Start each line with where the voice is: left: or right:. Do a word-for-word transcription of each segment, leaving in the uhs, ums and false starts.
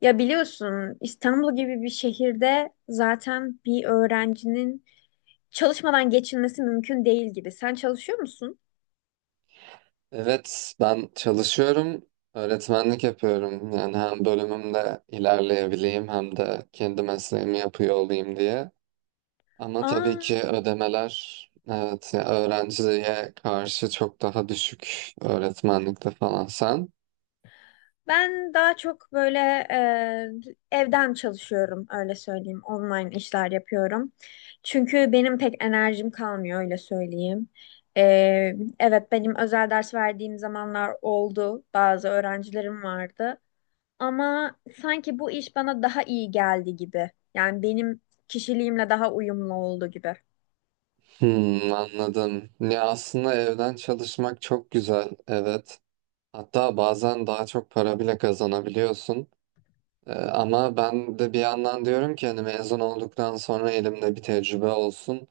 left: Ya biliyorsun İstanbul gibi bir şehirde zaten bir öğrencinin çalışmadan geçinmesi mümkün değil gibi. Sen çalışıyor musun?
right: Evet, ben çalışıyorum, öğretmenlik yapıyorum. Yani hem bölümümde ilerleyebileyim hem de kendi mesleğimi yapıyor olayım diye. Ama tabii
left: Aa,
right: ki ödemeler, evet, ya öğrenciye karşı çok daha düşük öğretmenlikte falan. Sen?
left: ben daha çok böyle e, evden çalışıyorum öyle söyleyeyim. Online işler yapıyorum. Çünkü benim pek enerjim kalmıyor öyle söyleyeyim. E, evet, benim özel ders verdiğim zamanlar oldu. Bazı öğrencilerim vardı. Ama sanki bu iş bana daha iyi geldi gibi. Yani benim kişiliğimle daha uyumlu oldu gibi.
right: Hmm, anladım. Ya aslında evden çalışmak çok güzel, evet. Hatta bazen daha çok para bile kazanabiliyorsun. Ee, ama ben de bir yandan diyorum ki hani mezun olduktan sonra elimde bir tecrübe olsun.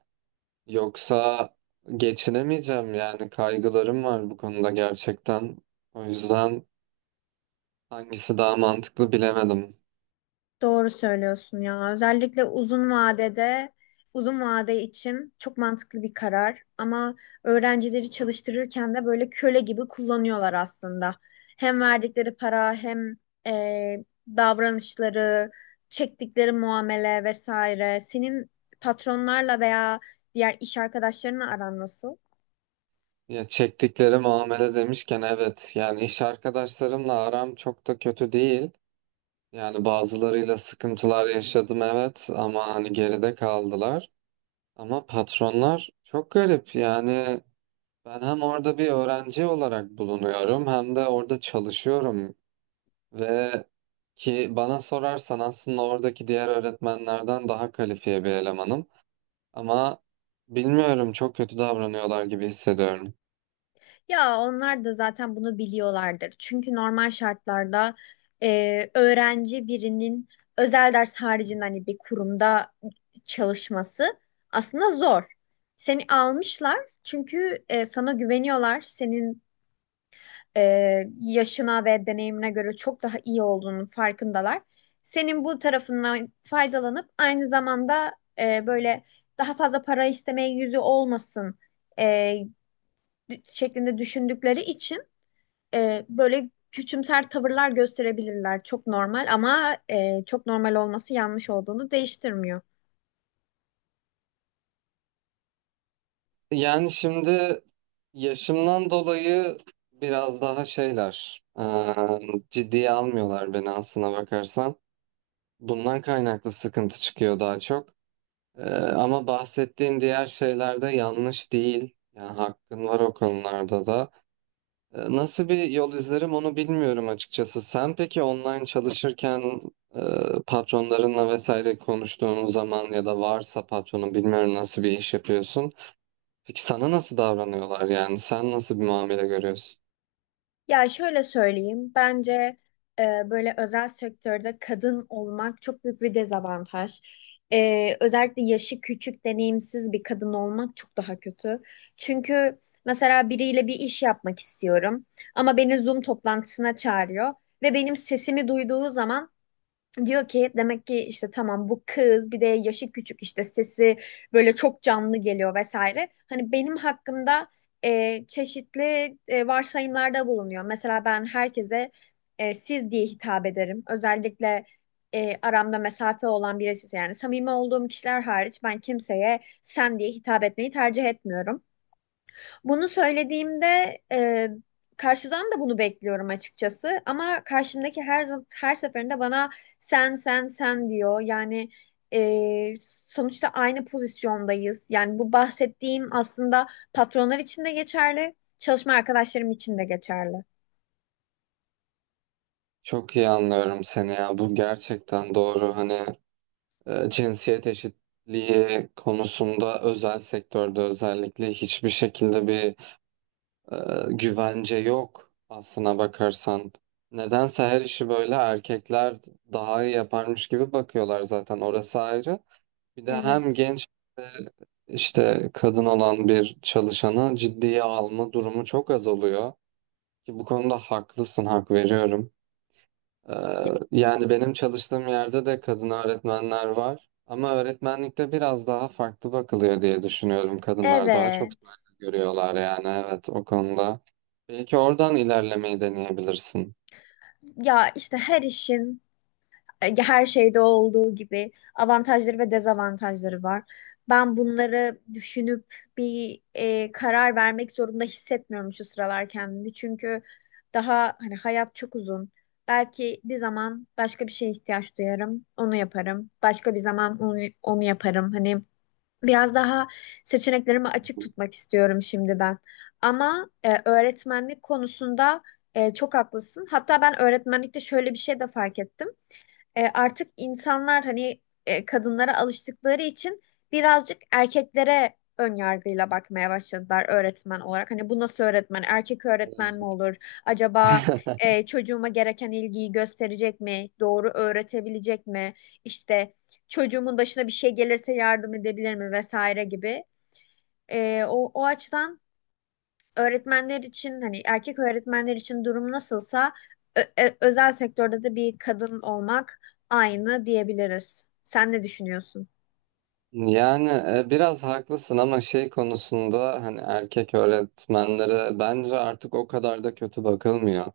right: Yoksa geçinemeyeceğim yani kaygılarım var bu konuda gerçekten. O yüzden hangisi daha mantıklı bilemedim.
left: Doğru söylüyorsun ya. Özellikle uzun vadede, uzun vade için çok mantıklı bir karar. Ama öğrencileri çalıştırırken de böyle köle gibi kullanıyorlar aslında. Hem verdikleri para hem eee, davranışları, çektikleri muamele vesaire. Senin patronlarla veya diğer iş arkadaşlarınla aran nasıl?
right: Ya çektikleri muamele demişken evet yani iş arkadaşlarımla aram çok da kötü değil. Yani bazılarıyla sıkıntılar yaşadım evet ama hani geride kaldılar. Ama patronlar çok garip yani ben hem orada bir öğrenci olarak bulunuyorum hem de orada çalışıyorum. Ve ki bana sorarsan aslında oradaki diğer öğretmenlerden daha kalifiye bir elemanım. Ama bilmiyorum çok kötü davranıyorlar gibi hissediyorum.
left: Ya onlar da zaten bunu biliyorlardır. Çünkü normal şartlarda e, öğrenci birinin özel ders haricinde hani bir kurumda çalışması aslında zor. Seni almışlar çünkü e, sana güveniyorlar. Senin e, yaşına ve deneyimine göre çok daha iyi olduğunun farkındalar. Senin bu tarafından faydalanıp aynı zamanda e, böyle daha fazla para istemeye yüzü olmasın e, şeklinde düşündükleri için e, böyle küçümser tavırlar gösterebilirler. Çok normal ama e, çok normal olması yanlış olduğunu değiştirmiyor.
right: Yani şimdi yaşımdan dolayı biraz daha şeyler eee, ciddiye almıyorlar beni aslına bakarsan. Bundan kaynaklı sıkıntı çıkıyor daha çok. Eee, Ama bahsettiğin diğer şeyler de yanlış değil. Yani hakkın var o konularda da. E, Nasıl bir yol izlerim onu bilmiyorum açıkçası. Sen peki online çalışırken e, patronlarınla vesaire konuştuğun zaman ya da varsa patronun bilmiyorum nasıl bir iş yapıyorsun. Peki sana nasıl davranıyorlar yani? Sen nasıl bir muamele görüyorsun?
left: Ya şöyle söyleyeyim, bence e, böyle özel sektörde kadın olmak çok büyük bir dezavantaj. E, özellikle yaşı küçük, deneyimsiz bir kadın olmak çok daha kötü. Çünkü mesela biriyle bir iş yapmak istiyorum ama beni Zoom toplantısına çağırıyor ve benim sesimi duyduğu zaman diyor ki demek ki işte tamam bu kız bir de yaşı küçük, işte sesi böyle çok canlı geliyor vesaire. Hani benim hakkımda e, çeşitli e, varsayımlarda bulunuyor. Mesela ben herkese e, siz diye hitap ederim. Özellikle e, aramda mesafe olan birisi yani samimi olduğum kişiler hariç ben kimseye sen diye hitap etmeyi tercih etmiyorum. Bunu söylediğimde e, karşıdan da bunu bekliyorum açıkçası. Ama karşımdaki her zam- her seferinde bana sen, sen, sen diyor. Yani e, sonuçta aynı pozisyondayız. Yani bu bahsettiğim aslında patronlar için de geçerli, çalışma arkadaşlarım için de geçerli.
right: Çok iyi anlıyorum seni ya. Bu gerçekten doğru. Hani e, cinsiyet eşitliği konusunda özel sektörde özellikle hiçbir şekilde bir e, güvence yok aslına bakarsan. Nedense her işi böyle erkekler daha iyi yaparmış gibi bakıyorlar zaten orası ayrı. Bir de hem
left: Evet.
right: genç işte kadın olan bir çalışanı ciddiye alma durumu çok az oluyor. Ki bu konuda haklısın, hak veriyorum. Ee, Yani benim çalıştığım yerde de kadın öğretmenler var. Ama öğretmenlikte biraz daha farklı bakılıyor diye düşünüyorum. Kadınlar daha çok
left: Evet.
right: saygı görüyorlar yani evet o konuda. Belki oradan ilerlemeyi deneyebilirsin.
left: Ya işte her işin e, her şeyde olduğu gibi avantajları ve dezavantajları var. Ben bunları düşünüp bir e, karar vermek zorunda hissetmiyorum şu sıralar kendimi. Çünkü daha hani hayat çok uzun. Belki bir zaman başka bir şeye ihtiyaç duyarım, onu yaparım. Başka bir zaman onu, onu yaparım. Hani biraz daha seçeneklerimi açık tutmak istiyorum şimdi ben. Ama e, öğretmenlik konusunda e, çok haklısın. Hatta ben öğretmenlikte şöyle bir şey de fark ettim, e, artık insanlar hani e, kadınlara alıştıkları için birazcık erkeklere ön yargıyla bakmaya başladılar öğretmen olarak. Hani bu nasıl öğretmen? Erkek öğretmen mi olur? Acaba e, çocuğuma gereken ilgiyi gösterecek mi? Doğru öğretebilecek mi? İşte çocuğumun başına bir şey gelirse yardım edebilir mi vesaire gibi. E, o, o açıdan öğretmenler için hani erkek öğretmenler için durum nasılsa ö- ö- özel sektörde de bir kadın olmak aynı diyebiliriz. Sen ne düşünüyorsun?
right: Yani e, biraz haklısın ama şey konusunda hani erkek öğretmenlere bence artık o kadar da kötü bakılmıyor.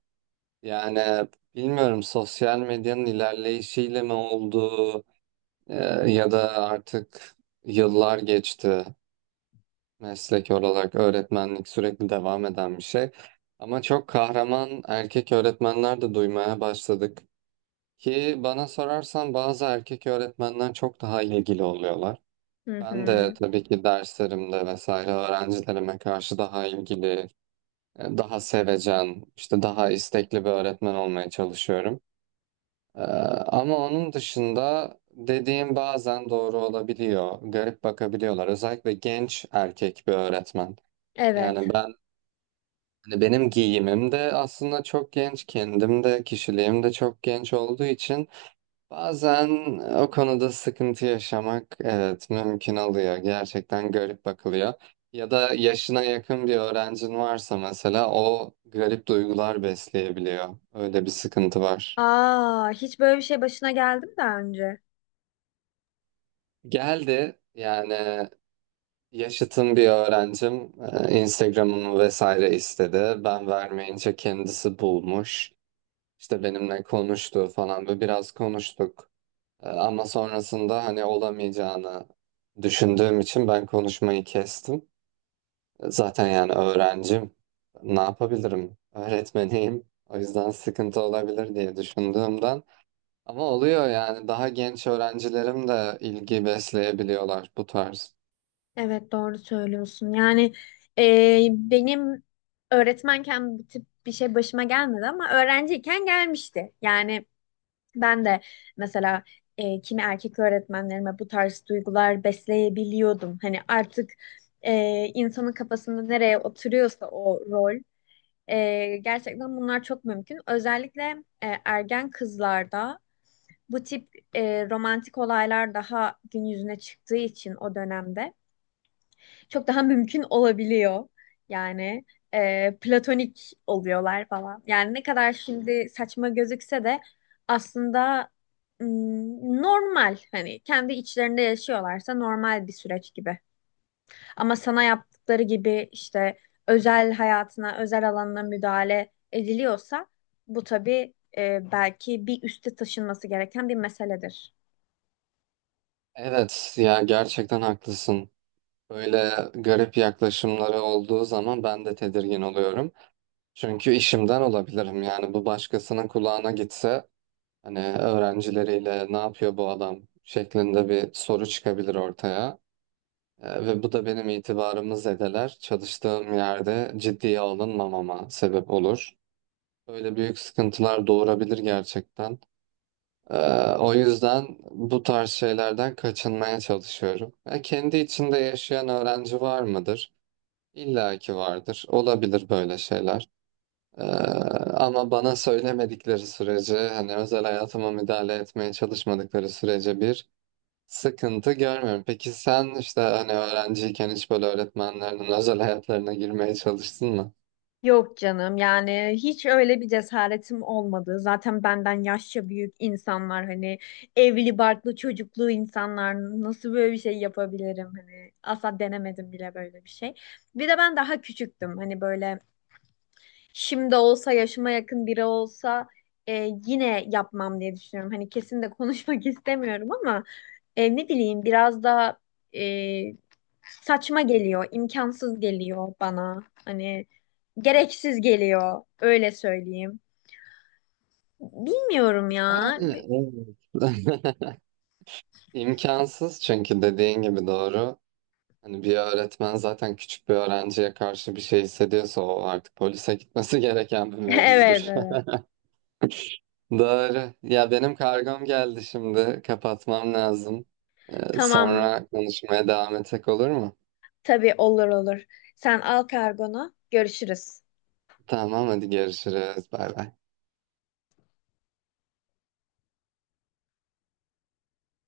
right: Yani bilmiyorum sosyal medyanın ilerleyişiyle mi oldu? Ee, Ya da artık yıllar geçti meslek olarak öğretmenlik sürekli devam eden bir şey. Ama çok kahraman erkek öğretmenler de duymaya başladık. Ki bana sorarsan bazı erkek öğretmenler çok daha ilgili oluyorlar.
left: Hı
right: Ben de
left: hı.
right: tabii ki derslerimde vesaire öğrencilerime karşı daha ilgili, daha sevecen, işte daha istekli bir öğretmen olmaya çalışıyorum. Ee, Ama onun dışında dediğim bazen doğru olabiliyor. Garip bakabiliyorlar. Özellikle genç erkek bir öğretmen. Yani
left: Evet.
right: ben hani benim giyimim de aslında çok genç, kendim de kişiliğim de çok genç olduğu için bazen o konuda sıkıntı yaşamak evet mümkün oluyor. Gerçekten garip bakılıyor. Ya da yaşına yakın bir öğrencin varsa mesela o garip duygular besleyebiliyor. Öyle bir sıkıntı var.
left: Aa, hiç böyle bir şey başına geldi mi daha önce?
right: Geldi yani. Yaşıtım bir öğrencim e, Instagram'ımı vesaire istedi. Ben vermeyince kendisi bulmuş. İşte benimle konuştu falan ve biraz konuştuk. E, Ama sonrasında hani olamayacağını düşündüğüm için ben konuşmayı kestim. E, Zaten yani öğrencim, ne yapabilirim? Öğretmeniyim. O yüzden sıkıntı olabilir diye düşündüğümden. Ama oluyor yani daha genç öğrencilerim de ilgi besleyebiliyorlar bu tarz.
left: Evet, doğru söylüyorsun. Yani e, benim öğretmenken bu tip bir şey başıma gelmedi ama öğrenciyken gelmişti. Yani ben de mesela e, kimi erkek öğretmenlerime bu tarz duygular besleyebiliyordum. Hani artık e, insanın kafasında nereye oturuyorsa o rol e, gerçekten bunlar çok mümkün. Özellikle e, ergen kızlarda bu tip e, romantik olaylar daha gün yüzüne çıktığı için o dönemde çok daha mümkün olabiliyor. Yani e, platonik oluyorlar falan. Yani ne kadar şimdi saçma gözükse de aslında mm, normal, hani kendi içlerinde yaşıyorlarsa normal bir süreç gibi. Ama sana yaptıkları gibi işte özel hayatına, özel alanına müdahale ediliyorsa bu tabii, e, belki bir üste taşınması gereken bir meseledir.
right: Evet ya gerçekten haklısın. Böyle garip yaklaşımları olduğu zaman ben de tedirgin oluyorum. Çünkü işimden olabilirim. Yani bu başkasının kulağına gitse hani öğrencileriyle ne yapıyor bu adam şeklinde bir soru çıkabilir ortaya. Ee, Ve bu da benim itibarımı zedeler. Çalıştığım yerde ciddiye alınmamama sebep olur. Böyle büyük sıkıntılar doğurabilir gerçekten. Ee, o yüzden bu tarz şeylerden kaçınmaya çalışıyorum. Ya kendi içinde yaşayan öğrenci var mıdır? İlla ki vardır. Olabilir böyle şeyler. Ee, Ama bana söylemedikleri sürece, hani özel hayatıma müdahale etmeye çalışmadıkları sürece bir sıkıntı görmüyorum. Peki sen işte hani öğrenciyken hiç böyle öğretmenlerinin özel hayatlarına girmeye çalıştın mı?
left: Yok canım, yani hiç öyle bir cesaretim olmadı. Zaten benden yaşça büyük insanlar, hani evli barklı çocuklu insanlar, nasıl böyle bir şey yapabilirim, hani asla denemedim bile böyle bir şey. Bir de ben daha küçüktüm hani böyle. Şimdi olsa, yaşıma yakın biri olsa, e, yine yapmam diye düşünüyorum. Hani kesin de konuşmak istemiyorum ama e, ne bileyim, biraz daha e, saçma geliyor, imkansız geliyor bana. Hani gereksiz geliyor öyle söyleyeyim. Bilmiyorum ya.
right: Yani, evet. İmkansız çünkü dediğin gibi doğru. Hani bir öğretmen zaten küçük bir öğrenciye karşı bir şey hissediyorsa o artık polise gitmesi gereken bir mevzudur.
left: Evet, evet.
right: Doğru. Ya benim kargom geldi şimdi. Kapatmam lazım. Ee,
left: Tamam,
right: Sonra konuşmaya devam etsek olur mu?
left: tabii, olur olur. Sen al kargonu, görüşürüz.
right: Tamam hadi görüşürüz. Bay bay.